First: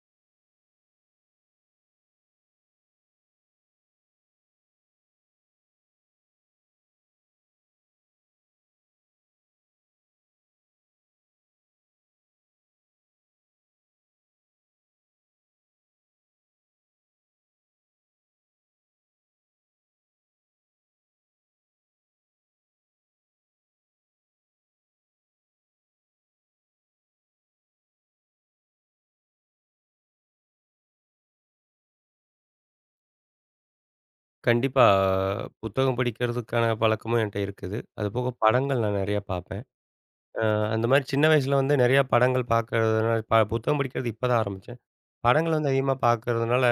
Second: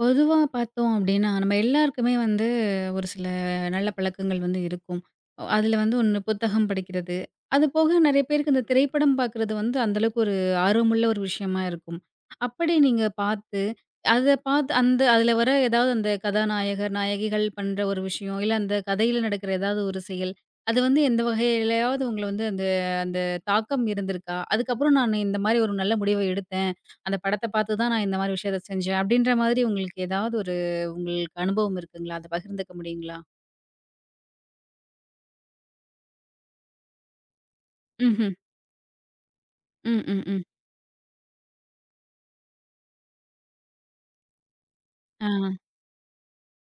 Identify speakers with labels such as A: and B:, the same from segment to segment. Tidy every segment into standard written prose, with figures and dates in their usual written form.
A: பொதுவா பார்த்தோம் அப்டின்னா, நம்ம எல்லாருக்குமே வந்து ஒரு சில நல்ல பழக்கங்கள் வந்து இருக்கும். அதில வந்து ஒண்ணு புத்தகம் படிக்கிறது. அது போக நெறைய பேருக்கு இந்த திரைப்படம் பார்க்குறது வந்து அந்த அளவுக்கு ஒரு ஆர்வமுள்ள ஒரு விஷயமா இருக்கும். அப்படி நீங்க பார்த்து, அத பார்த்து அந்த அதில வர ஏதாவது அந்த கதாநாயகர், நாயகிகள் பண்ற ஒரு விஷயம், இல்ல அந்த கதையில நடக்கிற ஏதாவது ஒரு செயல், அது வந்து எந்த வகையிலயாவது உங்கள வந்து அந்த அந்த தாக்கம் இருந்திருக்கா? அதுக்கப்புறம் நான் இந்த மாரி ஒரு நல்ல முடிவு எடுத்தேன். அந்த படத்த பார்த்து தான் நான் இந்த மாரி விஷயத்த செஞ்சேன். அப்படின்ற மாதிரி உங்களுக்கு ஏதாவது ஒரு உங்களுக்கு அனுபவம் இருக்குங்களா? அத பகிர்ந்துக்க முடியுங்களா?
B: கண்டிப்பா. புத்தகம் படிக்கிறதுக்கான பழக்கமும் என்ட்ட இருக்குது. அதுபோக
A: ம்ஹ்ம்.
B: படங்கள் நான் நெறையா பார்ப்பேன்.
A: ம், ம்,
B: அ
A: ம்.
B: அந்த மாரி சின்ன வயசுல வந்து நெறையா படங்கள் பார்க்கறதுனால புத்தகம் படிக்கிறது இப்ப தான் ஆரம்பிச்சேன்.
A: ஆ.
B: படங்கள் வந்து அதிகமா பார்க்கறதுனால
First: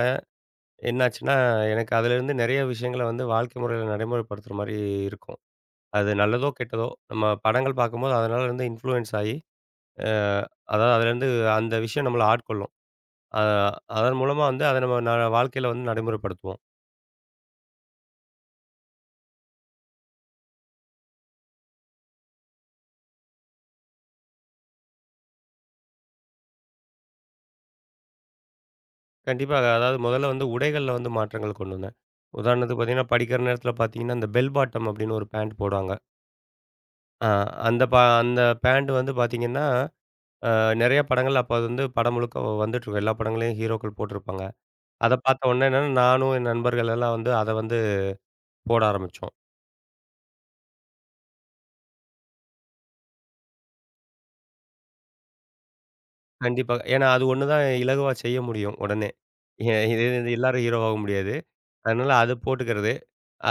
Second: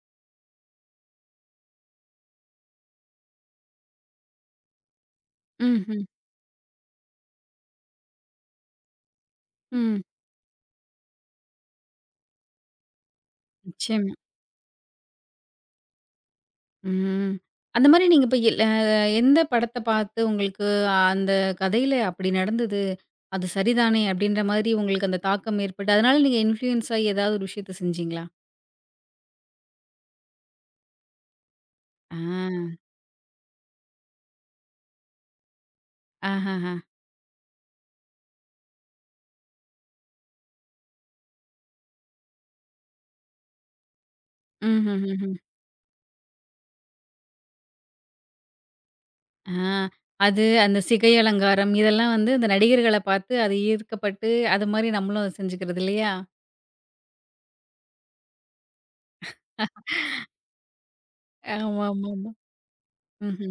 B: என்னாச்சுன்னா, எனக்கு அதுலேருந்து நெறைய விஷயங்கள வந்து வாழ்க்கை முறையில நடைமுறைப்படுத்துற மாரி இருக்கும்.
A: ம்ஹ்ம்.
B: அது நல்லதோ, கெட்டதோ, நம்ம படங்கள் பார்க்கும்போது அதனால இருந்து இன்ஃப்ளூயன்ஸ் ஆயி,
A: ம்.
B: அ அதாவது அதுலேருந்து அந்த விஷயம் நம்மள ஆட்கொள்ளும். அ
A: நிச்சயமா.
B: அதன் மூலமா வந்து அத நம்ம வாழ்க்கையில வந்து நடைமுறைப்படுத்துவோம்.
A: ம். அந்த மாரி நீங்க இப்ப எல் அ எந்த படத்த பார்த்து உங்களுக்கு அந்த கதையில அப்படி நடந்தது. அது சரிதானே அப்படின்ற மாதிரி உங்களுக்கு அந்த தாக்கம் ஏற்பட்டு, அதனால நீங்க இன்ஃப்ளூயன்ஸ் ஆயி ஏதாவது ஒரு விஷயத்த செஞ்சீங்களா?
B: கண்டிப்பாக. அதாவது முதல்ல வந்து உடைகள்ல வந்து மாற்றங்கள் கொண்டு வந்தேன்.
A: ஆ.
B: உதாரணத்துக்கு பார்த்தீங்கன்னா, படிக்கிற நேரத்தில பார்த்தீங்கன்னா, இந்த பெல் பாட்டம் அப்படின்னு ஒரு பேண்ட் போடுவாங்க.
A: ஆஹஹ.
B: அ அந்த ப அந்த பேண்ட் வந்து பார்த்தீங்கன்னா, அ நெறைய படங்கள்ல அப்ப அது வந்து படம் முழுக்க வந்துட்டுருக்கும். எல்லா படங்களையும் ஹீரோக்கள் போட்டிருப்பாங்க. அத
A: ம்ஹ்ஹ்ம்.
B: பார்த்த உடனே என்னன்னா, நானும் என் நண்பர்கள் எல்லாம் வந்து அத வந்து போட ஆரம்பிச்சோம்.
A: ஆ. அது அந்த சிகை அலங்காரம் இதெல்லாம் வந்து அந்த நடிகர்கள பார்த்து அது ஈர்க்கப்பட்டு, அது மாரி நம்மளும் செஞ்சுக்கிறது இல்லையா?
B: கண்டிப்பா. ஏன்னா அது ஒண்ணு தான் இலகுவா செய்ய முடியும் உடனே. இது இது எல்லாரும் ஹீரோவாக முடியாது. அதனால
A: ஆமாமாமா.
B: அது போட்டுக்கிறது.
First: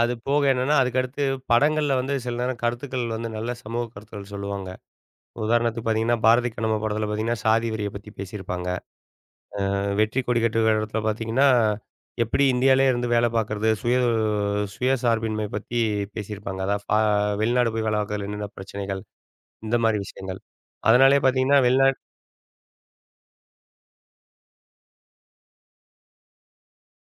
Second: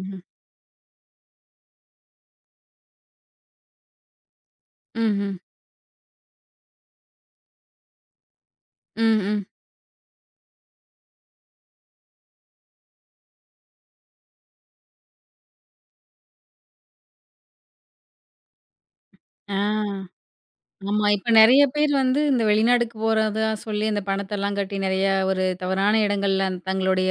B: அது போக என்னன்னா, அதுக்கடுத்து படங்கள்ல வந்து சில நேரம் கருத்துக்கள் வந்து நல்ல சமூக கருத்துக்கள் சொல்லுவாங்க.
A: ம்ஹ்ம்.
B: உதாரணத்துக்கு பார்த்தீங்கன்னா, பாரதி கண்ணம்மா படத்தில பார்த்தீங்கன்னா, சாதி வெறிய பத்தி பேசியிருப்பாங்க.
A: ம், ம்.
B: வெற்றி கொடி கட்டுற இடத்துல பார்த்தீங்கன்னா, எப்படி இந்தியாவிலே இருந்து வேலை பார்க்குறது, சுயசார்பின்மை பத்தி பேசியிருப்பாங்க. அதான். வெளிநாடு போய் வேலை பார்க்குறதுல என்னென்ன பிரச்சனைகள்,
A: ஆ.
B: இந்த மாரி விஷயங்கள்.
A: ஆமா.
B: அதனாலேயே
A: இப்ப
B: பார்த்தீங்கன்னா,
A: நெறைய பேர் வந்து இந்த வெளிநாடுக்கு போறதா சொல்லி அந்த பணத்தெல்லாம் கட்டி நெறைய ஒரு தவறான இடங்கள்ல அந்த தங்களுடைய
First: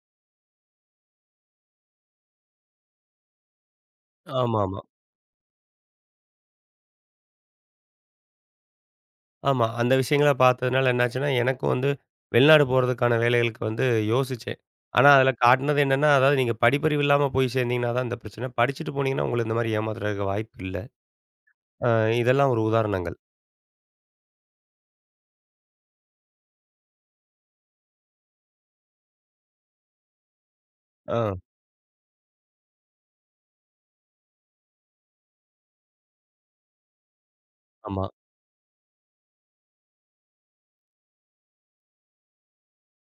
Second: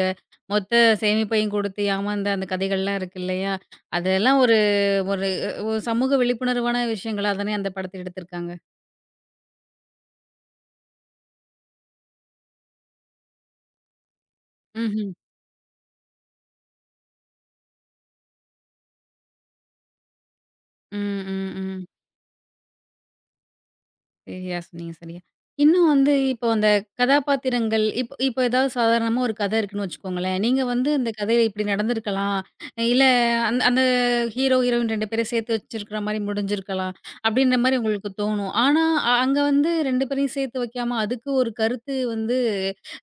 A: மொத்த சேமிப்பையும் கொடுத்து ஏமாந்த அந்த கதைகள்லாம் இருக்கு இல்லையா? அதெல்லாம் ஒரு
B: ஆமாமா.
A: ஒரு ஒரு சமூக விழிப்புணர்வான விஷயங்களா தானே அந்த படத்த எடுத்திருக்காங்க.
B: ஆமா. அந்த விஷயங்கள பார்த்ததுனால என்னாச்சுன்னா, எனக்கும் வந்து வெளிநாடு போறதுக்கான வேலைகளுக்கு வந்து யோசிச்சேன். ஆனா,
A: ம்ஹ்ம்.
B: அதில காட்டுனது என்னன்னா, அதாவது நீங்க படிப்பறிவு இல்லாம போய் சேர்ந்தீங்கன்னா தான் இந்த பிரச்சனை. படிச்சுட்டு போனீங்கன்னா, உங்கள இந்த மாரி ஏமாத்துறதுக்கு வாய்ப்பு இல்ல.
A: ம், ம், ம்.
B: அ இதெல்லாம் ஒரு உதாரணங்கள்.
A: சரியா சொன்னீங்க, சரியா. இன்னும் வந்து இப்போ அந்த கதாபாத்திரங்கள் இப்போ இப்போ ஏதாவது சாதாரணமா ஒரு கதை இருக்குன்னு வச்சுக்கோங்களேன். நீங்க வந்து அந்த
B: ஆ.
A: கதையில இப்படி நடந்திருக்கலாம். இல்ல அந்த அந்த ஹீரோ, ஹீரோயின் 2 பேரையும் சேர்த்து வச்சிருக்கிற மாரி முடிஞ்சிருக்கலாம். அப்படின்ற மாரி
B: ஆமா.
A: உங்களுக்கு தோணும். ஆனா, அங்க வந்து 2 பேரையும் சேர்த்து வைக்காம அதுக்கு ஒரு கருத்து வந்து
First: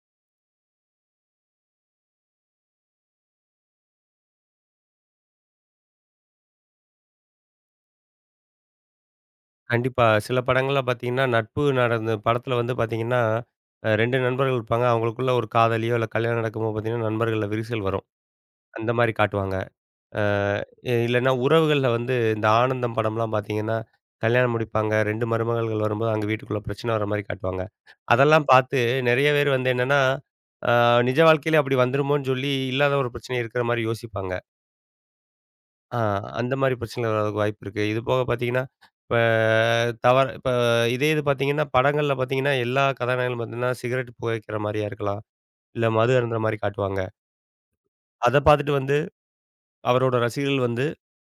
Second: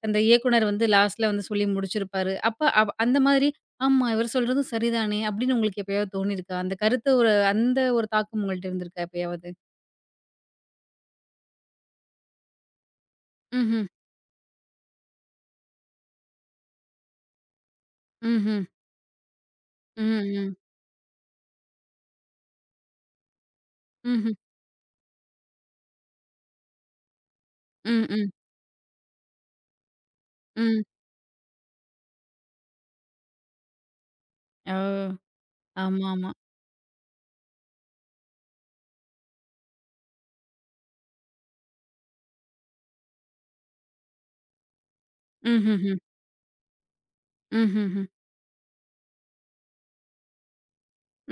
A: அந்த இயக்குனர் வந்து லாஸ்ட்ல வந்து சொல்லி முடிச்சிருப்பாரு. அப்ப அந்த மாதிரி ஆமா இவர் சொல்றதும் சரிதானே அப்படின்னு உங்களுக்கு எப்பயாவது தோணியிருக்கா? அந்த கருத்து ஒரு அந்த ஒரு தாக்கம் உங்கள்ட்ட இருந்திருக்கா எப்பயாவது?
B: கண்டிப்பா. சில படங்கள்ல பார்த்தீங்கன்னா, நட்பு நடந்த படத்துல வந்து பார்த்தீங்கன்னா,
A: ம்ஹ்ம்.
B: 2 நண்பர்கள் இருப்பாங்க. அவங்களுக்குள்ள ஒரு காதலியோ, இல்ல கல்யாணம் நடக்கும்போது பார்த்தீங்கன்னா, நண்பர்கள்ல விரிசல் வரும்.
A: ம்ஹ்ம்.
B: அந்த மாரி காட்டுவாங்க.
A: ம்,
B: அ
A: ம்.
B: இல்லன்னா உறவுகள்ல வந்து இந்த ஆனந்தம் படம்லாம் பார்த்தீங்கன்னா,
A: ம்ஹ்ம்.
B: கல்யாணம் முடிப்பாங்க. 2 மருமகள்கள் வரும்போது அங்க வீட்டுக்குள்ள பிரச்சனை வர மாரி காட்டுவாங்க.
A: ம், ம்,
B: அதெல்லாம் பார்த்து நெறைய பேர் வந்து என்னன்னா, அ
A: ம்.
B: நிஜ வாழ்க்கையில அப்படி வந்துருமோன்னு சொல்லி இல்லாத ஒரு பிரச்சனைய இருக்கிற மாரி யோசிப்பாங்க.
A: ஓ!
B: ஆ,
A: ஆமாமா.
B: அந்த மாரி பிரச்சனைகள் வர்றதுக்கு வாய்ப்பு இருக்கு. இது போக பார்த்தீங்கன்னா, இப்ப தவற இப்ப இதே இது பார்த்தீங்கன்னா, படங்கள்ல பார்த்தீங்கன்னா, எல்லா கதாநாயகர்களும் பார்த்தீங்கன்னா, சிகரெட் புகைக்கிற மாரியா இருக்கலாம். இல்ல
A: ம்ஹ்ஹ்ம்.
B: மது அருந்துற மாரி காட்டுவாங்க.
A: ம்ஹ்ஹ்ம்.
B: அத பார்த்துட்டு வந்து அவரோட ரசிகர்கள் வந்து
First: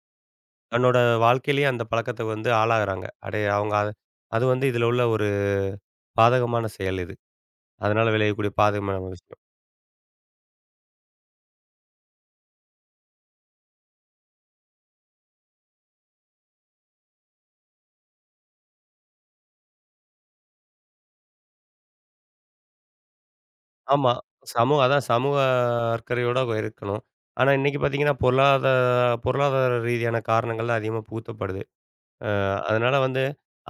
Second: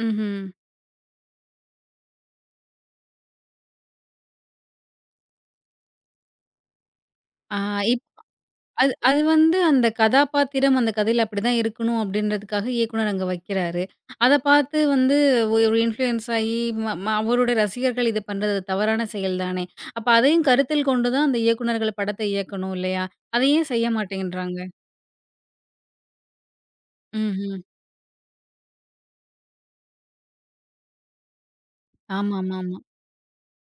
A: ம்ஹ்ம்.
B: தன்னோட வாழ்க்கையிலேயே அந்த பழக்கத்த வந்து ஆளாகுறாங்க. அடே அவங்க அத அது வந்து இதுல உள்ள ஒரு பாதகமான செயல் இது.
A: ஆ இப்
B: அதனால விளையக்கூடிய
A: அது
B: பாதகமான ஒரு
A: அது
B: விஷயம்.
A: வந்து அந்த கதாபாத்திரம் அந்த கதையில அப்படிதான் இருக்கணும் அப்படின்றதுக்காக இயக்குனர் அங்க வைக்கிறாரு. அத பார்த்து வந்து ஒரு இன்ஃப்ளூயன்ஸ் ஆயி ம ம அவருடைய ரசிகர்கள் இது பண்றது தவறான செயல் தானே! அப்ப அதையும் கருத்தில் கொண்டு தான் அந்த இயக்குனர்கள் படத்த இயக்கணும் இல்லையா? அத ஏன் செய்ய
B: ஆமா.
A: மாட்டேங்கிறாங்க?
B: சமூக அக்கறையோட இருக்கணும். ஆனா
A: ம்ஹ்ம்.
B: இன்னைக்கு பார்த்தீங்கன்னா, பொருளாதார பொருளாதார ரீதியான காரணங்கள்ல அதிகமா புகுத்தப்படுது. அ
A: ஆமாமாமா.
B: அதனால வந்து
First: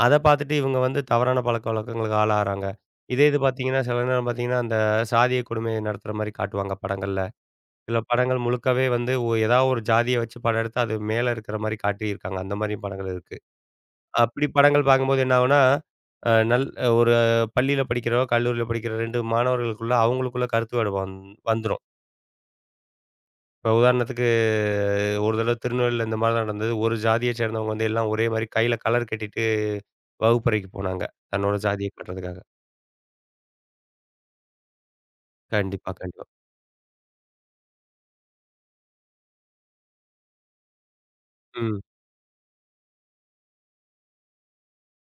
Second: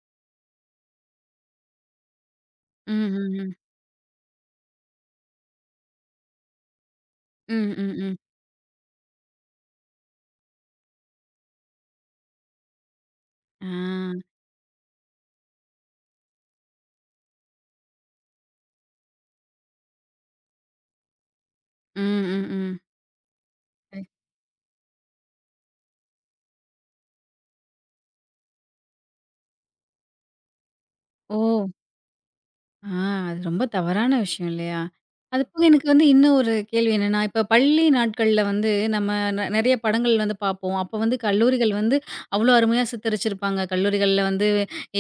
B: அத பார்த்துட்டு இவங்க வந்து தவறான பழக்கவழக்கங்களுக்கு ஆளாகுறாங்க. இதே இது
A: ம்ஹ்ஹ்ம்.
B: பார்த்தீங்கன்னா, சில நேரம் பார்த்தீங்கன்னா, அந்த சாதிய கொடுமைய நடத்துற மாரி காட்டுவாங்க படங்கள்ல.
A: ம், ம்,
B: சில
A: ம்.
B: படங்கள் முழுக்கவே வந்து ஏதாவது ஒரு ஜாதிய வச்சு படம் எடுத்து அது மேல இருக்கிற மாரி காட்டியிருக்காங்க. அந்த மாரியும் படங்கள் இருக்கு.
A: ஆ.
B: அப்படி படங்கள் பார்க்கும்போது என்ன ஆகும்னா, அ நல் ஒரு பள்ளியில படிக்கிற, கல்லூரியில படிக்கிற 2 மாணவர்களுக்குள்ள அவங்களுக்குள்ள கருத்து வேறுபாடு வந்துரும்.
A: ம், ம்,
B: இப்ப
A: ம்.
B: உதாரணத்துக்கு ஒரு தடவ திருநெல்வேலியில இந்த மாரி தான் நடந்தது. ஒரு ஜாதிய சேர்ந்தவங்க வந்து எல்லாம் ஒரே மாரி கையில கலர் கட்டிட்டு வகுப்பறைக்கு போனாங்க.
A: ஓ!
B: தன்னோட ஜாதிய காட்டுறதுக்காக.
A: ஆ, அது ரொம்ப தவறான விஷயம் இல்லையா? அது போக எனக்கு
B: கண்டிப்பா,
A: வந்து
B: கண்டிப்பா.
A: இன்னும் ஒரு கேள்வி என்னன்னா, இப்ப பள்ளி நாட்கள்ல வந்து நம்ம நெறைய படங்கள் வந்து பார்ப்போம். அப்ப வந்து கல்லூரிகள்
B: ம்.
A: வந்து அவ்ளோ அருமையா சித்தரிச்சிருப்பாங்க. கல்லூரிகள்ல வந்து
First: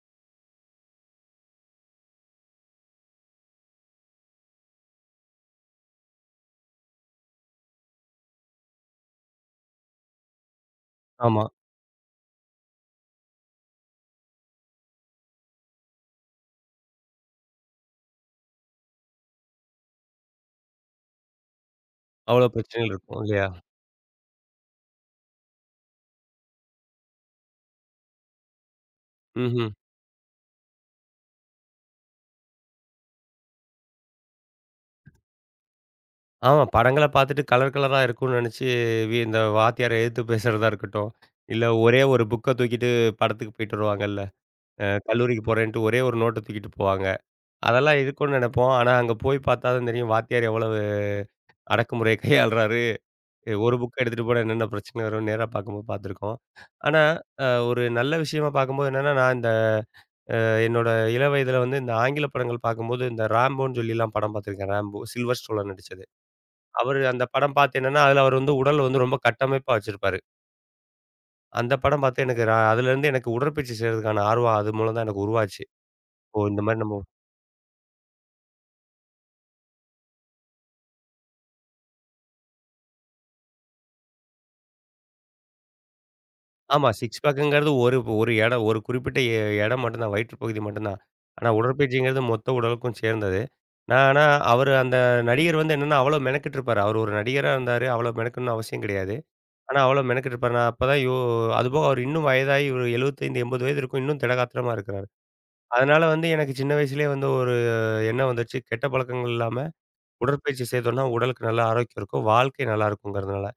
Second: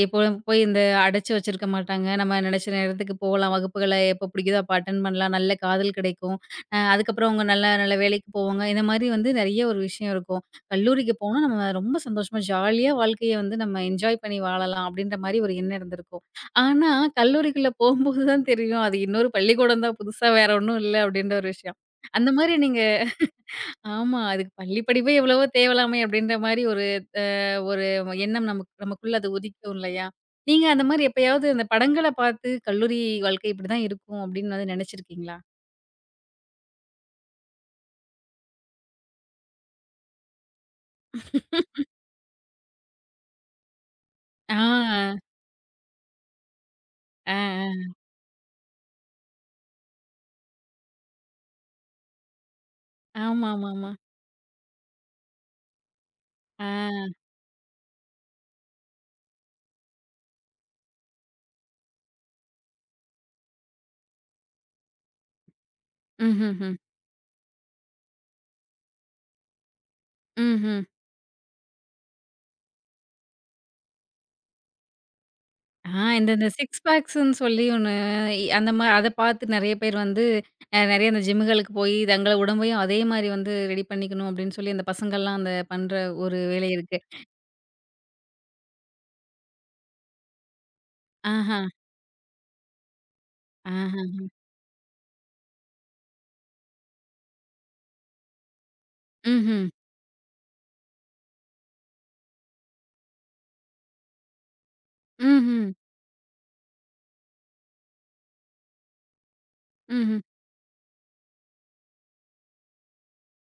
A: இப்போ போய் இந்த அடைச்சு வச்சிருக்க மாட்டாங்க. நம்ம நெனைச்ச நேரத்துக்கு போகலாம். வகுப்புகள எப்போ பிடிக்குதோ அப்ப அட்டெண்ட் பண்ணலாம். நல்ல காதல் கிடைக்கும். அதுக்கப்புறம் அவங்க நல்ல நல்ல வேலைக்கு போவாங்க. இந்த மாரி வந்து நெறைய ஒரு விஷயம் இருக்கும். கல்லூரிக்கு போனா
B: ஆமா.
A: நம்ம ரொம்ப சந்தோஷமா, ஜாலியா வாழ்க்கைய வந்து நம்ம என்ஜாய் பண்ணி வாழலாம். அப்படின்ற மாரி ஒரு எண்ணம் இருந்திருக்கும். ஆனா, கல்லூரிக்குள்ள போம்போது தான் தெரியும். அது இன்னொரு பள்ளிக்கூடம் தான் புதுசா வேற ஒண்ணும் இல்ல அப்டின்ற ஒரு விஷயம். அந்த
B: அவ்ளோ
A: மாரி நீங்க
B: பிரச்சனைகள் இருக்கும் இல்லையா?
A: ஆமா. அதுக்கு பள்ளி படிப்பே எவ்வளவோ தேவலாமே அப்டின்ற மாரி ஒரு ஒரு எண்ணம் நமக்கு நமக்குள்ள அது
B: ம்ஹ்ம்.
A: உதிக்கும் இல்லையா? நீங்க அந்த மாரி எப்பயாவது அந்த படங்கள பார்த்து கல்லூரி வாழ்க்கை இப்டிதான் இருக்கும் அப்டின்னு வந்து நெனச்சிருக்கீங்களா?
B: ஆமா. படங்கள பார்த்துட்டு கலர் கலரா இருக்கும்னு நெனச்சு இந்த வாத்தியார எதிர்த்து பேசுறதா இருக்கட்டும். இல்ல ஒரே ஒரு புக்க தூக்கிட்டு படத்துக்கு போயிட்டு வருவாங்கல்ல.
A: ஆ,
B: கல்லூரிக்கு போறேன்ட்டு ஒரே ஒரு நோட்ட தூக்கிட்டு போவாங்க.
A: ஆ, ஆ.
B: அதெல்லாம் இருக்கும்னு நெனப்போம். ஆனா அங்க போய் பார்த்தா தான் தெரியும் வாத்தியார் எவ்வளவு அடக்குமுறைய கையாளுறாரு. ஒரு
A: ஆமாமாமா.
B: புக்க எடுத்துட்டு போனா என்னென்ன பிரச்சனை வரும்னு நேரா பார்க்கும்போது பார்த்துருக்கோம்.
A: ஆ.
B: ஆனா, ஒரு நல்ல விஷயமா பார்க்கும்போது என்னன்னா, நான் இந்த என்னோட இள வயதில வந்து இந்த ஆங்கில படங்கள் பார்க்கும்போது, இந்த ராம்போன்னு சொல்லிலாம் படம் பார்த்துருக்கேன். ராம்போ சில்வர் ஸ்டோன்ல நடிச்சது.
A: ம்ஹ்ஹ்ம்.
B: அவரு அந்த படம் பார்த்து என்னன்னா, அதுல அவர் வந்து உடல் வந்து ரொம்ப கட்டமைப்பா வச்சிருப்பாரு.
A: ம்ஹ்ம்.
B: அந்த படம் பார்த்து எனக்கு அதுலேருந்து எனக்கு உடற்பயிற்சி செய்றதுக்கான ஆர்வம் அது மூலம் தான் எனக்கு உருவாச்சு.
A: ஆ இந்த
B: ஓ!
A: இந்த
B: இந்த மாரி
A: சிக்ஸ்
B: நம்ம
A: பேக்ஸ்ன்னு சொல்லி ஒண்ணு அந்த அத பார்த்து நெறைய பேர் வந்து நெறைய அந்த ஜிம்முகளுக்கு போய் தங்கள உடம்பையும் அதே மாரி வந்து ரெடி பண்ணிக்கணும் அப்படின்னு சொல்லி அந்த பசங்கள்லாம் அந்த பண்ற ஒரு வேலை
B: ஆமா.
A: இருக்கு.
B: சிக்ஸ் பேக்குங்கிறது ஒரு ஒரு இடம், ஒரு குறிப்பிட்ட இடம் மட்டும் தான். வயிற்று பகுதி மட்டும் தான். ஆனா
A: ஆஹா,
B: உடற்பயிற்சிங்கிறது மொத்த உடலுக்கும் சேர்ந்தது. நான்
A: ஆஹா.
B: ஆனா அவரு அந்த நடிகர் வந்து என்னன்னா, அவ்வளோ மெனக்கிட்டு இருப்பாரு. அவர் ஒரு நடிகரா இருந்தாரு. அவ்வளோ மெனக்கணும்னு அவசியம் கிடையாது.
A: ம்ஹ்ம்.
B: ஆனா, அவ்வளோ மெனக்கெட்டுருப்பாரு. நான் அப்பதான் யோ அதுபோக அவர் இன்னும் வயதாகி ஒரு 75, 80 வயது இருக்கும். இன்னும் திடகாத்திரமா இருக்கிறாரு.
A: ம்ஹ்ம்.
B: அதனால வந்து எனக்கு சின்ன வயசுலயே வந்து ஒரு எண்ணம் வந்துருச்சு. கெட்ட பழக்கங்கள் இல்லாம
A: ம்ஹ்ம். ம்.
B: உடற்பயிற்சி செய்தோம்னா, உடலுக்கு நல்ல ஆரோக்கியம் இருக்கும். வாழ்க்கை நல்லா இருக்குங்கிறதுனால.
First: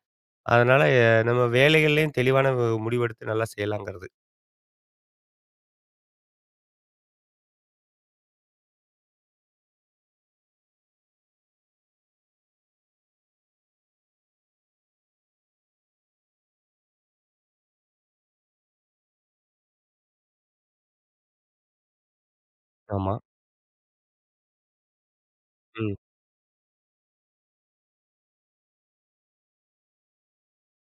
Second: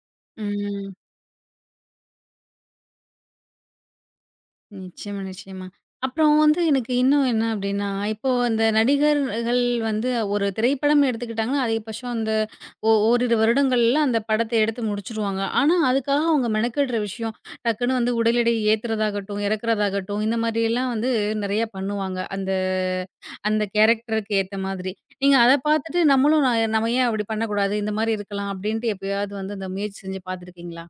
B: அதனால,
A: ம்
B: நம்ம வேலைகள்லயும் தெளிவான முடிவெடுத்து நல்லா செய்யலாங்கிறது.
A: நிச்சயமா, நிச்சயமா. அப்புறம் வந்து எனக்கு இன்னும் என்ன அப்டின்னா, இப்போ அந்த நடிகர்கள் வந்து ஒரு திரைப்படம் எடுத்துக்கிட்டாங்கன்னா, அதிகபட்சம் அந்த ஓரிரு வருடங்கள்ல அந்த படத்த எடுத்து முடிச்சுருவாங்க. ஆனா, அதுக்காக அவங்க மெனக்கெடுற விஷயம், டக்குன்னு வந்து உடல் எடையை ஏத்துறதாகட்டும், இறக்குறதாகட்டும், இந்த மாதிரியெல்லாம் வந்து நெறையா பண்ணுவாங்க. அந்த
B: ஆமா.
A: அந்த கேரக்டருக்கு ஏத்த மாதிரி. நீங்க அத
B: ம்.
A: பார்த்துட்டு நம்மளும் நம்ம ஏன் அப்டி பண்ணக்கூடாது? இந்த மாரி இருக்கலாம் அப்டின்ட்டு எப்பயாவது வந்து அந்த முயற்சி செஞ்சு பார்த்துருக்கீங்களா?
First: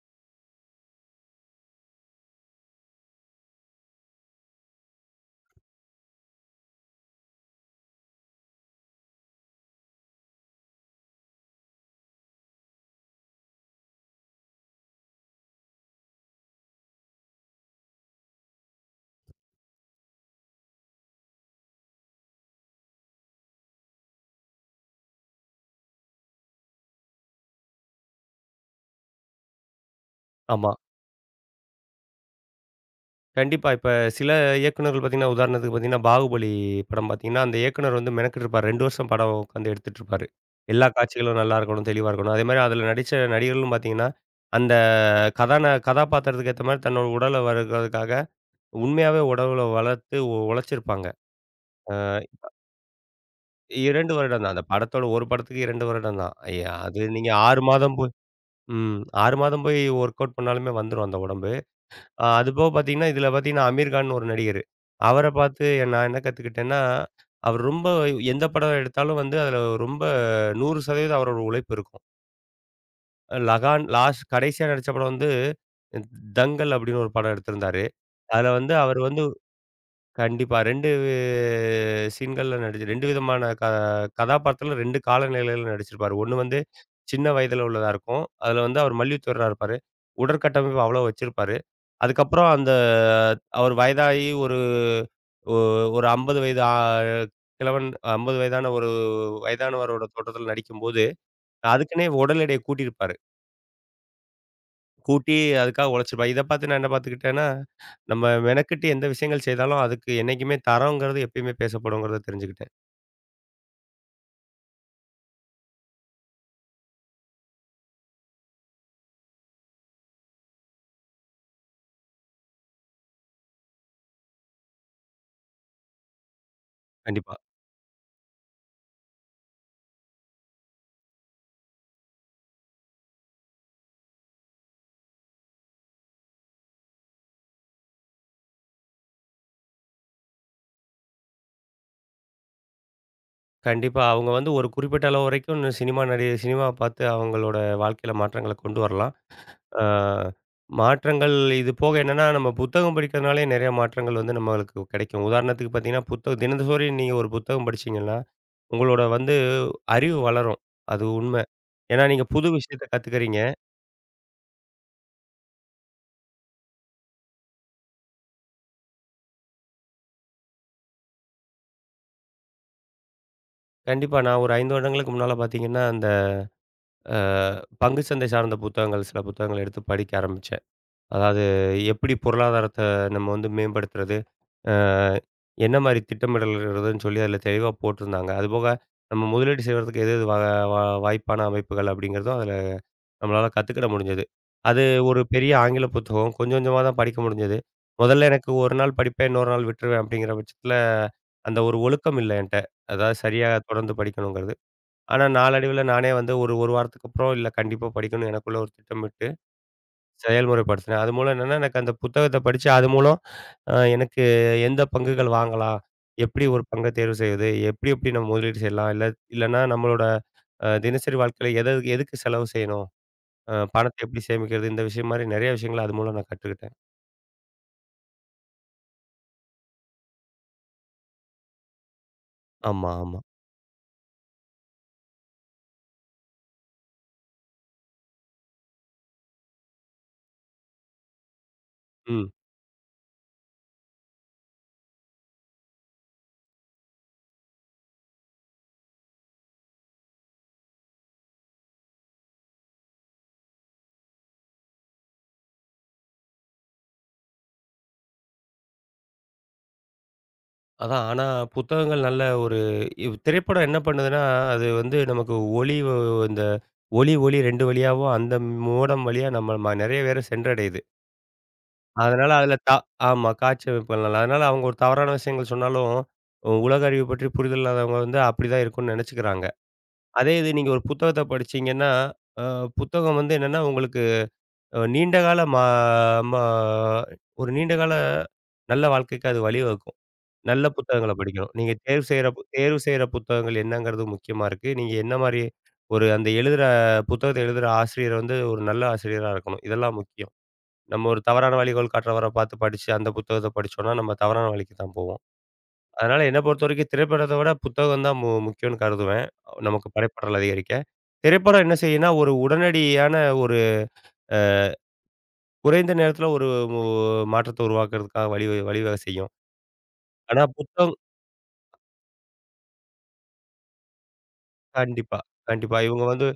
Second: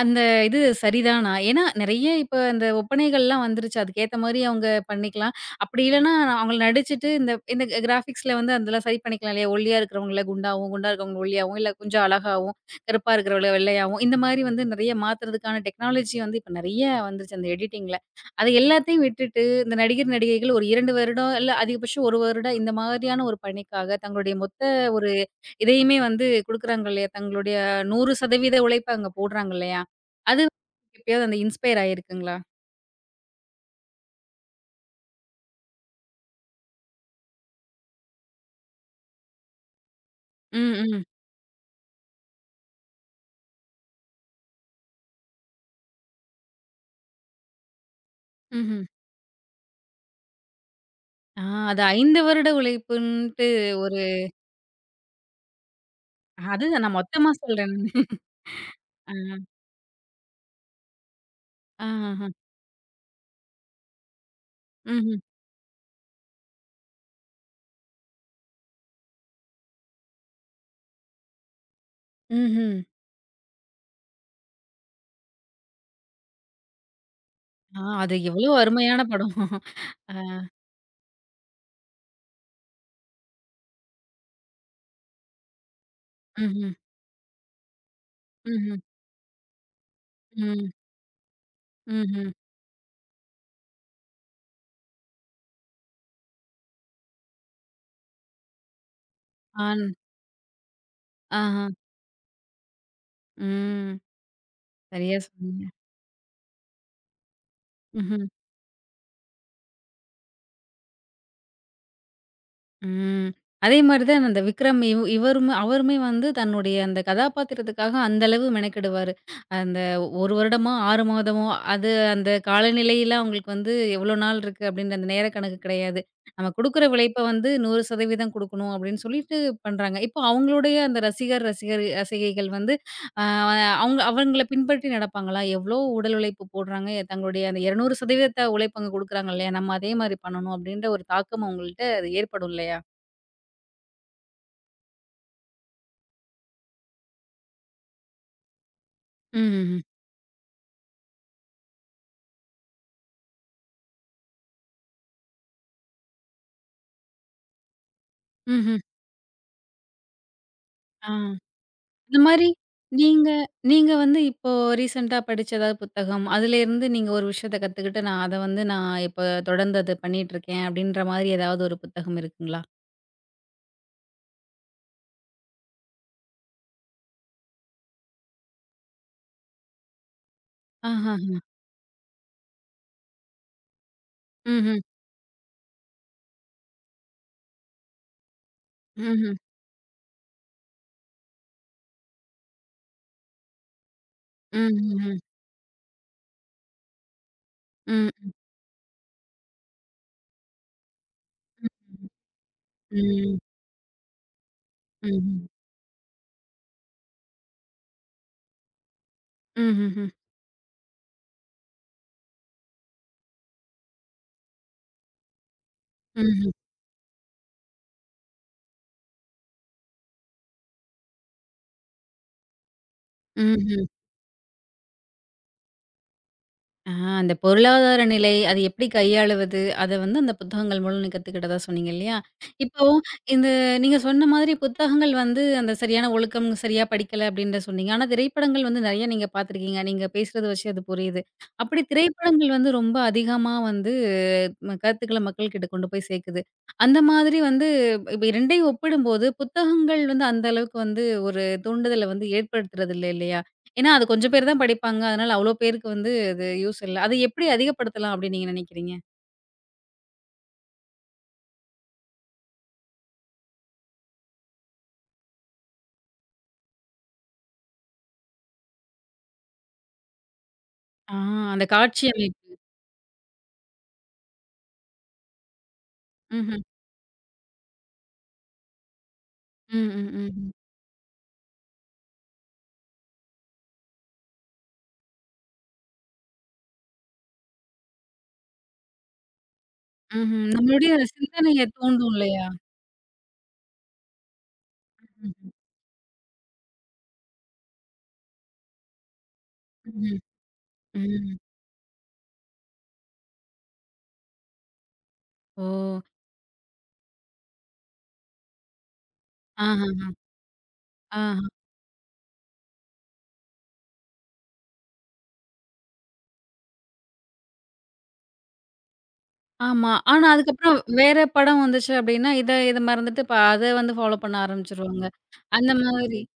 A: அந்த இது சரிதானா? ஏன்னா நெறைய இப்ப அந்த ஒப்பனைகள்லாம் வந்துருச்சு. அதுக்கேத்த மாரி அவங்க பண்ணிக்கலாம். அப்படி இல்லன்னா, அவங்கள நடிச்சுட்டு இந்த இந்த கிராபிக்ஸ்ல வந்து அதெல்லாம் சரி பண்ணிக்கலாம் இல்லையா? ஒல்லியா இருக்கிறவங்கள குண்டாவும், குண்டா இருக்கிறவங்கள ஒல்லியாவும், இல்ல கொஞ்சம் அழகாவும், கருப்பா இருக்கிறவள வெள்ளையாவும், இந்த மாரி வந்து நெறைய மாத்துறதுக்கான டெக்னாலஜி வந்து இப்ப நெறைய வந்துருச்சு அந்த எடிட்டிங்ல. அது எல்லாத்தையும் விட்டுட்டு, இந்த நடிகர், நடிகைகள் ஒரு 2 வருடம், இல்ல அதிகபட்சம் 1 வருடம் இந்த மாதிரியான ஒரு பணிக்காக தங்களுடைய மொத்த ஒரு இதையுமே வந்து குடுக்குறாங்க இல்லையா? தங்களுடைய 100% உழைப்ப அங்க போடுறாங்க இல்லையா? அது
B: ஆமா.
A: எப்பயாவது அந்த இன்ஸ்பயர் ஆயிருக்குங்களா?
B: கண்டிப்பா. இப்ப சில இயக்குனர்கள் பார்த்தீங்கன்னா, உதாரணத்துக்கு பார்த்தீங்கன்னா, பாகுபலி படம் பார்த்தீங்கன்னா, அந்த இயக்குனர் வந்து மெனக்கெட்டுருப்பாரு. 2 வருஷம் படம் உட்காந்து எடுத்துட்டுருப்பாரு.
A: ம்,
B: எல்லா
A: ம்.
B: காட்சிகளும் நல்லா இருக்கணும், தெளிவா இருக்கணும். அதேமாரி அதில நடிச்ச நடிகர்களும் பார்த்தீங்கன்னா, அந்த கதாபாத்திரத்துக்கு ஏத்த மாரி தன்னோட உடல வளர்க்கிறதுக்காக
A: ம்ஹ்ம்.
B: உண்மையாவே உடல வளர்த்து உழைச்சிருப்பாங்க.
A: ஆ அது 5 வருட உழைப்புன்ட்டு ஒரு
B: 2 வருடம் தான். அந்த படத்தோட ஒரு படத்துக்கு 2 வருடம் தான்.
A: அதுதான் நான்
B: அது நீங்க
A: மொத்தமா
B: 6
A: சொல்றேன் நானு.
B: மாதம் போய், ம்
A: ஆ.
B: 6 மாதம் போய் ஒர்க் அவுட் பண்ணாலுமே வந்துரும் அந்த உடம்பு.
A: ஆஹஹ.
B: அது போக பார்த்தீங்கன்னா, இதில பார்த்தீங்கன்னா, அமீர் கான் ஒரு நடிகரு.
A: ம்ஹ்ம்.
B: அவர பார்த்து நான் என்ன கத்துக்கிட்டேன்னா, அவர் ரொம்ப எந்த படம் எடுத்தாலும் வந்து அதில ரொம்ப 100% அவரோட உழைப்பு இருக்கும்.
A: ம்ஹ்ம்.
B: லகான், கடைசியா நடிச்ச படம் வந்து, "தங்கல்" அப்படின்னு ஒரு படம்
A: ஆ
B: எடுத்திருந்தாரு.
A: அது
B: அதில
A: எவ்ளோ
B: வந்து அவர்
A: அருமையான
B: வந்து
A: படம். ஆ.
B: கண்டிப்பா. 2 சீன்கள்ல நடிச்சு 2 விதமான கதாபாத்திரத்துல 2 காலநிலையில நடிச்சிருப்பாரு. ஒண்ணு வந்து
A: ம்ஹ்ம்.
B: சின்ன வயதுல உள்ளதா இருக்கும். அதுல வந்து
A: ம்ஹ்ம்.
B: அவர் மல்யுத்த வீரரா இருப்பாரு.
A: ம்.
B: உடற்கட்டமைப்பு அவ்வளோ வச்சிருப்பாரு.
A: ம்ஹ்ம்.
B: அதுக்கப்புறம் அந்த அவர் வயதாகி, ஒ ஒரு 50 வயது, ஆ கிழவன் 50 வயதான ஒரு
A: ஆன்
B: வயதானவரோட தோற்றத்துல நடிக்கும்போது,
A: ஆஹ.
B: அதுக்குன்னே உடல் எடைய கூட்டியிருப்பாரு.
A: ம். சரியா
B: கூட்டி
A: சொன்னீங்க.
B: அதுக்காக உழைச்சிருப்பா. இத பார்த்து நான் என்ன பார்த்துக்கிட்டேன்னா,
A: ம்ஹ்ம்.
B: நம்ம மெனக்கெட்டு எந்த விஷயங்கள் செய்தாலும், அதுக்கு என்னைக்குமே தரம்ங்கிறது எப்பயுமே பேசப்படுங்கிறத தெரிஞ்சுக்கிட்டேன்.
A: ம். அதே மாரி தான் அந்த விக்ரம் இவருமே அவருமே வந்து தன்னுடைய அந்த கதாபாத்திரத்துக்காக அந்த அளவு மெனக்கெடுவாரு. அந்த 1 வருடமோ, 6 மாதமோ அது அந்த காலநிலையிலாம் அவங்களுக்கு வந்து எவ்வளோ நாள் இருக்கு அப்டின்ற அந்த நேர கணக்கு கிடையாது. நம்ம குடுக்குற உழைப்ப
B: கண்டிப்பா.
A: வந்து 100% குடுக்கணும் அப்டின்னு சொல்லிட்டு பண்றாங்க. இப்போ அவங்களுடைய அந்த ரசிகர், ரசிகைகள் வந்து அ அவங்க அவங்கள பின்பற்றி நடப்பாங்களா? எவ்ளோ உடல் உழைப்பு போடுறாங்க, தங்களுடைய அந்த 200% உழைப்பு அங்க குடுக்குறாங்க இல்லையா? நம்ம அதே மாரி பண்ணணும் அப்டின்ற ஒரு தாக்கம் அவங்கள்ட்ட அது ஏற்படும் இல்லையா?
B: கண்டிப்பா. அவங்க வந்து ஒரு குறிப்பிட்ட அளவு வரைக்கும் இந்த சினிமாவ பார்த்து அவங்களோட வாழ்க்கையில மாற்றங்கள கொண்டு வரலாம்.
A: ம்ஹ்ஹ்ம்.
B: ஆ மாற்றங்கள் இது போக என்னன்னா, நம்ம புத்தகம் படிக்கிறதுனாலே நெறைய மாற்றங்கள் வந்து நம்மளுக்கு கிடைக்கும். உதாரணத்துக்கு பார்த்தீங்கன்னா, புத்தகம் தினசரி நீங்க ஒரு புத்தகம் படிச்சீங்கன்னா,
A: ம்ஹ்ம்.
B: உங்களோட வந்து அறிவு வளரும். அது
A: ஆ.
B: உண்ம. ஏன்னா
A: இந்த
B: நீங்க
A: மாரி
B: புது விஷயத்த
A: நீங்க
B: கத்துக்கிறீங்க.
A: நீங்க வந்து இப்போ ரீசென்ட்டா படிச்ச ஏதாவது புத்தகம், அதுலேருந்து நீங்க ஒரு விஷயத்த கத்துக்கிட்டு, நான் அத வந்து நான் இப்ப தொடர்ந்து அத பண்ணிட்டுருக்கேன் அப்படின்ற மாரி ஏதாவது ஒரு புத்தகம் இருக்குங்களா?
B: கண்டிப்பா. நான் ஒரு 5 வருடங்களுக்கு முன்னால பார்த்தீங்கன்னா, அந்த அ பங்கு சந்தை சார்ந்த புத்தகங்கள், சில புத்தகங்கள் எடுத்து படிக்க ஆரம்பிச்சேன்.
A: ஆஹஹ.
B: அதாவது எப்படி பொருளாதாரத்த நம்ம வந்து மேம்படுத்துறது? அ
A: ம்ஹ்ம்.
B: என்ன மாரி திட்டமிடல் இடுறதுன்னு சொல்லி அதில தெளிவா போட்டிருந்தாங்க. அதுபோக நம்ம
A: ம்ஹ்ம்.
B: முதலீடு செய்வதற்கு எது எது வ வ வாய்ப்பான அமைப்புகள் அப்படிங்கிறதும் அதில நம்மளால கத்துக்கிட முடிஞ்சது. அது
A: ம்ஹ்ஹ்ம்.
B: ஒரு பெரிய ஆங்கில புத்தகம். கொஞ்சம் கொஞ்சமா தான் படிக்க முடிஞ்சது.
A: ம்.
B: முதல்ல எனக்கு ஒரு நாள் படிப்பேன், இன்னொரு நாள் விட்டுருவேன் அப்படிங்கிற பட்சத்தில, அந்த ஒரு
A: ம்.
B: ஒழுக்கம் இல்ல என்ட்ட. அதாவது
A: ம்.
B: சரியா தொடர்ந்து படிக்கணுங்கிறது. ஆனா
A: ம்ஹ்ம்.
B: நாளடைவில நானே வந்து ஒரு வாரத்துக்கு அப்புறம் இல்ல கண்டிப்பா படிக்கணும்னு எனக்குள்ள ஒரு திட்டமிட்டு
A: ம்ஹ்ம்.
B: செயல்முறைப்படுத்தினேன். அது மூலம் என்னன்னா, எனக்கு அந்த புத்தகத்த படிச்சு அது மூலம், எனக்கு எந்த பங்குகள் வாங்கலாம்? எப்படி
A: ம்ஹ்ம்.
B: ஒரு பங்க தேர்வு செய்வது? எப்படி எப்படி நம்ம முதலீடு செய்யலாம்? இல்லன்னா நம்மளோட தினசரி வாழ்க்கையில எதுக்கு செலவு செய்யணும்?
A: ம்ஹ்ம்.
B: பணத்தை எப்படி சேமிக்கிறது? இந்த விஷயம் மாரி நெறைய விஷயங்கள அது மூலம் நான் கத்துக்கிட்டேன்.
A: ஆ அந்த பொருளாதார நிலை, அது எப்படி கையாளுவது? அத வந்து அந்த புத்தகங்கள் மூலம் நீங்க கத்துக்கிட்டதா சொன்னீங்க இல்லையா? இப்போ
B: ஆமா, ஆமா.
A: இந்த நீங்க சொன்ன மாதிரி புத்தகங்கள் வந்து அந்த சரியான ஒழுக்கம், சரியா படிக்கல அப்படின்ற சொன்னீங்க. ஆனா திரைப்படங்கள் வந்து நெறைய நீங்க பார்த்துருக்கீங்க. நீங்க பேசுறத வச்சு அது புரியுது. அப்படி
B: ம்.
A: திரைப்படங்கள் வந்து ரொம்ப அதிகமா வந்து கருத்துக்கள மக்கள்கிட்ட கொண்டு போய் சேர்க்குது. அந்த மாதிரி வந்து இப்ப 2யும் ஒப்பிடும்போது புத்தகங்கள் வந்து அந்த அளவுக்கு வந்து ஒரு தூண்டுதல வந்து ஏற்படுத்துறதில்ல இல்லையா? ஏன்னா, அது கொஞ்சம் பேர் தான் படிப்பாங்க. அதனால அவ்ளோ பேருக்கு வந்து அது யூஸ் இல்ல. அது எப்படி அதிகப்படுத்தலாம் அப்படின்னு நீங்க நினைக்கிறீங்க?
B: அதான். ஆனா, புத்தகங்கள் நல்ல ஒரு இவ் திரைப்படம் என்ன பண்ணுதுன்னா, அது வந்து நமக்கு ஒளி வ இந்த ஒளி, ஒளி 2 வழியாவும் அந்த மோடம் வழியா நம்ம நெறைய பேர சென்றடையுது.
A: ஆ அந்த காட்சி
B: அதனால அதில
A: அமைப்பு.
B: தா ஆமா. காட்சியமைப்புகள் நல்லா. அதனால அவங்க ஒரு தவறான விஷயங்கள் சொன்னாலும்,
A: ம்ஹ்ம்.
B: உலக அறிவு பற்றி புரிதல் இல்லாதவங்க வந்து அப்படிதான் இருக்கும்னு நெனச்சுக்கிறாங்க.
A: ம், ம்,
B: அதே
A: ம்ஹ்ம்.
B: இது நீங்க ஒரு புத்தகத்த படிச்சீங்கன்னா, அ புத்தகம் வந்து என்னன்னா, உங்களுக்கு நீண்ட கால மா ம ஒரு நீண்ட கால நல்ல வாழ்க்கைக்கு அது வழிவகுக்கும்.
A: ம்ஹ்ம்.
B: நல்ல
A: நம்மளுடைய
B: புத்தகங்கள படிக்கணும்.
A: சிந்தனைய
B: நீங்க தேர்வு
A: தூண்டும்
B: செய்ற பு
A: இல்லையா?
B: தேர்வு செய்ற புத்தகங்கள் என்னங்கிறது முக்கியமா இருக்கு. நீங்க என்ன மாரி
A: ம்ஹ்ம்.
B: ஒரு அந்த எழுதுற புத்தகத்த எழுதுற ஆசிரியர் வந்து ஒரு நல்ல ஆசிரியரா இருக்கணும். இதெல்லாம்
A: ம்ஹ்ம்.
B: முக்கியம். நம்ம ஒரு
A: ம்.
B: தவறான வழிகோள் காட்டுறவர பார்த்து படிச்சு, அந்த புத்தகத்த படிச்சோம்னா, நம்ம தவறான வழிக்கு தான் போவோம்.
A: ஓ!
B: அதனால என்ன பொறுத்தவரைக்கும் திரைப்படத்த விட புத்தகம் தான் முக்கியம்னு கருதுவேன். நமக்கு
A: ஆஹஹ.
B: படைப்பாற்றல் அதிகரிக்க.
A: ஆஹ.
B: திரைப்படம் என்ன செய்யும்னா, ஒரு உடனடியான ஒரு குறைந்த நேரத்தில ஒரு மு மாற்றத்த உருவாக்குறதுக்காக வழி வழிவகை செய்யும்.
A: ஆமா. ஆனா
B: ஆனா
A: அதுக்கப்புறம்
B: புத்தகம்
A: வேற படம் வந்துச்சு அப்படின்னா, இத இத மறந்துட்டு இப்ப அத வந்து ஃபாலோ பண்ண ஆரம்பிச்சுருவாங்க.
B: கண்டிப்பா,
A: அந்த
B: கண்டிப்பா. இவங்க
A: மாதிரி.
B: வந்து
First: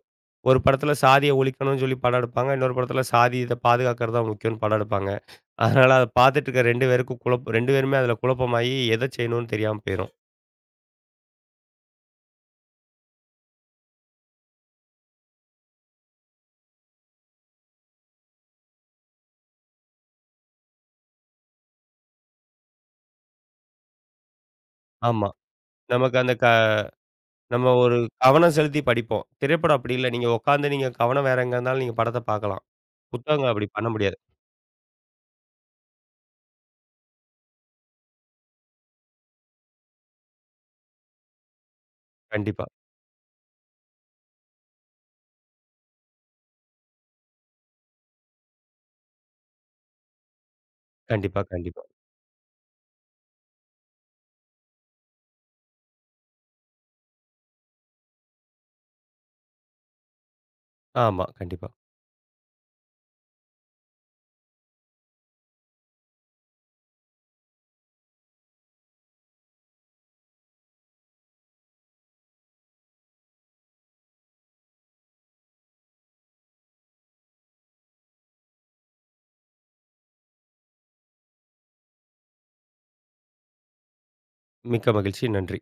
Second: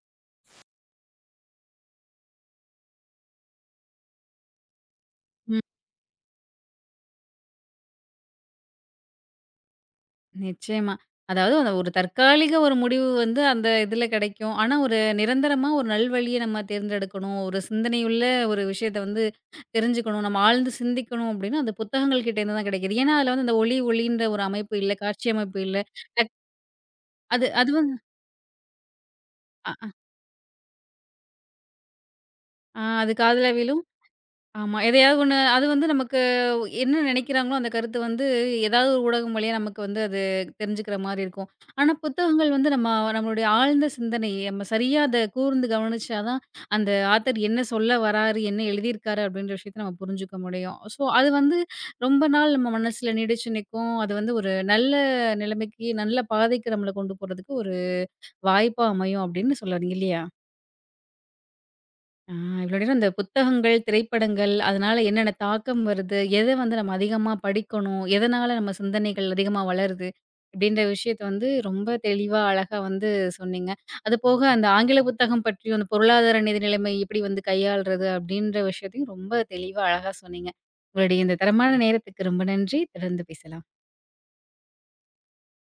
B: ஒரு படத்துல சாதிய ஒழிக்கணும்னு சொல்லி படம் எடுப்பாங்க. இன்னொரு படத்துல சாதி இத பாதுகாக்கிறது தான் முக்கியம்னு படம் எடுப்பாங்க. அதனால அத பார்த்துட்டு இருக்க 2 பேருக்கும் குழப்பம், 2 பேருமே அதுல குழப்பமாயி எத செய்யணும்னு தெரியாம போயிரும்.
A: நிச்சயமா. அதாவது அந்த ஒரு தற்காலிக ஒரு முடிவு வந்து அந்த இதுல கிடைக்கும். ஆனா ஒரு நிரந்தரமா ஒரு நல்வழிய நம்ம தேர்ந்தெடுக்கணும். ஒரு சிந்தனையுள்ள ஒரு விஷயத்த வந்து தெரிஞ்சுக்கணும். நம்ம ஆழ்ந்து சிந்திக்கணும் அப்படின்னா, அந்த புத்தகங்கள் கிட்ட இருந்து தான் கிடைக்குது. ஏன்னா, அதில வந்து அந்த ஒலி, ஒளின்ற ஒரு அமைப்பு இல்ல.
B: ஆமா.
A: காட்சி அமைப்பு இல்ல.
B: நமக்கு அந்த
A: டக்
B: க
A: அது அது
B: நம்ம
A: வந்து
B: ஒரு கவனம் செலுத்தி படிப்போம்.
A: அ,
B: திரைப்படம்
A: அ
B: அப்படி இல்ல. நீங்க உட்காந்து நீங்க கவனம் வேற எங்க இருந்தாலும் நீங்க படத்த பார்க்கலாம்.
A: ஆ, அது காதுல
B: புத்தகங்கள் அப்படி
A: விழும்.
B: பண்ண முடியாது.
A: ஆமா. எதையாவது ஒண்ணு அது வந்து நமக்கு என்ன நினைக்கிறாங்களோ, அந்த கருத்து வந்து ஏதாவது ஒரு ஊடகம் வழியா நமக்கு வந்து அது தெரிஞ்சுக்கிற மாரி இருக்கும். ஆனா, புத்தகங்கள்
B: கண்டிப்பா,
A: வந்து நம்ம நம்மளுடைய ஆழ்ந்த சிந்தனை, நம்ம சரியா அத கூர்ந்து கவனிச்சா தான், அந்த ஆத்தர் என்ன சொல்ல வராரு, என்ன எழுதியிருக்காரு அப்படின்ற விஷயத்த நம்ம புரிஞ்சுக்க முடியும். ஸோ, அது
B: கண்டிப்பா,
A: வந்து
B: கண்டிப்பா.
A: ரொம்ப நாள் நம்ம மனசுல நீடிச்சு நிக்கும். அது வந்து ஒரு நல்ல நிலைமைக்கு, நல்ல பாதைக்கு நம்மள கொண்டு போறதுக்கு ஒரு வாய்ப்பா அமையும் அப்படின்னு சொல்ல வரீங்க இல்லையா?
B: ஆமா, கண்டிப்பா.
A: ஆ இவ்ளோ நேரம் இந்த புத்தகங்கள், திரைப்படங்கள் அதனால என்னென்ன தாக்கம் வருது? எத வந்து நம்ம அதிகமா படிக்கணும்? எதனால நம்ம சிந்தனைகள் அதிகமா வளருது? அப்படின்ற விஷயத்த வந்து ரொம்ப தெளிவா, அழகா வந்து சொன்னீங்க. அது போக அந்த ஆங்கில புத்தகம் பற்றியும், அந்த பொருளாதார நிதி நிலைமை எப்படி வந்து கையாள்றது? அப்படின்ற விஷயத்தையும் ரொம்ப தெளிவா, அழகா சொன்னீங்க. உங்களுடைய இந்த தரமான நேரத்துக்கு ரொம்ப நன்றி. தொடர்ந்து பேசலாம்.
B: மிக்க மகிழ்ச்சி. நன்றி.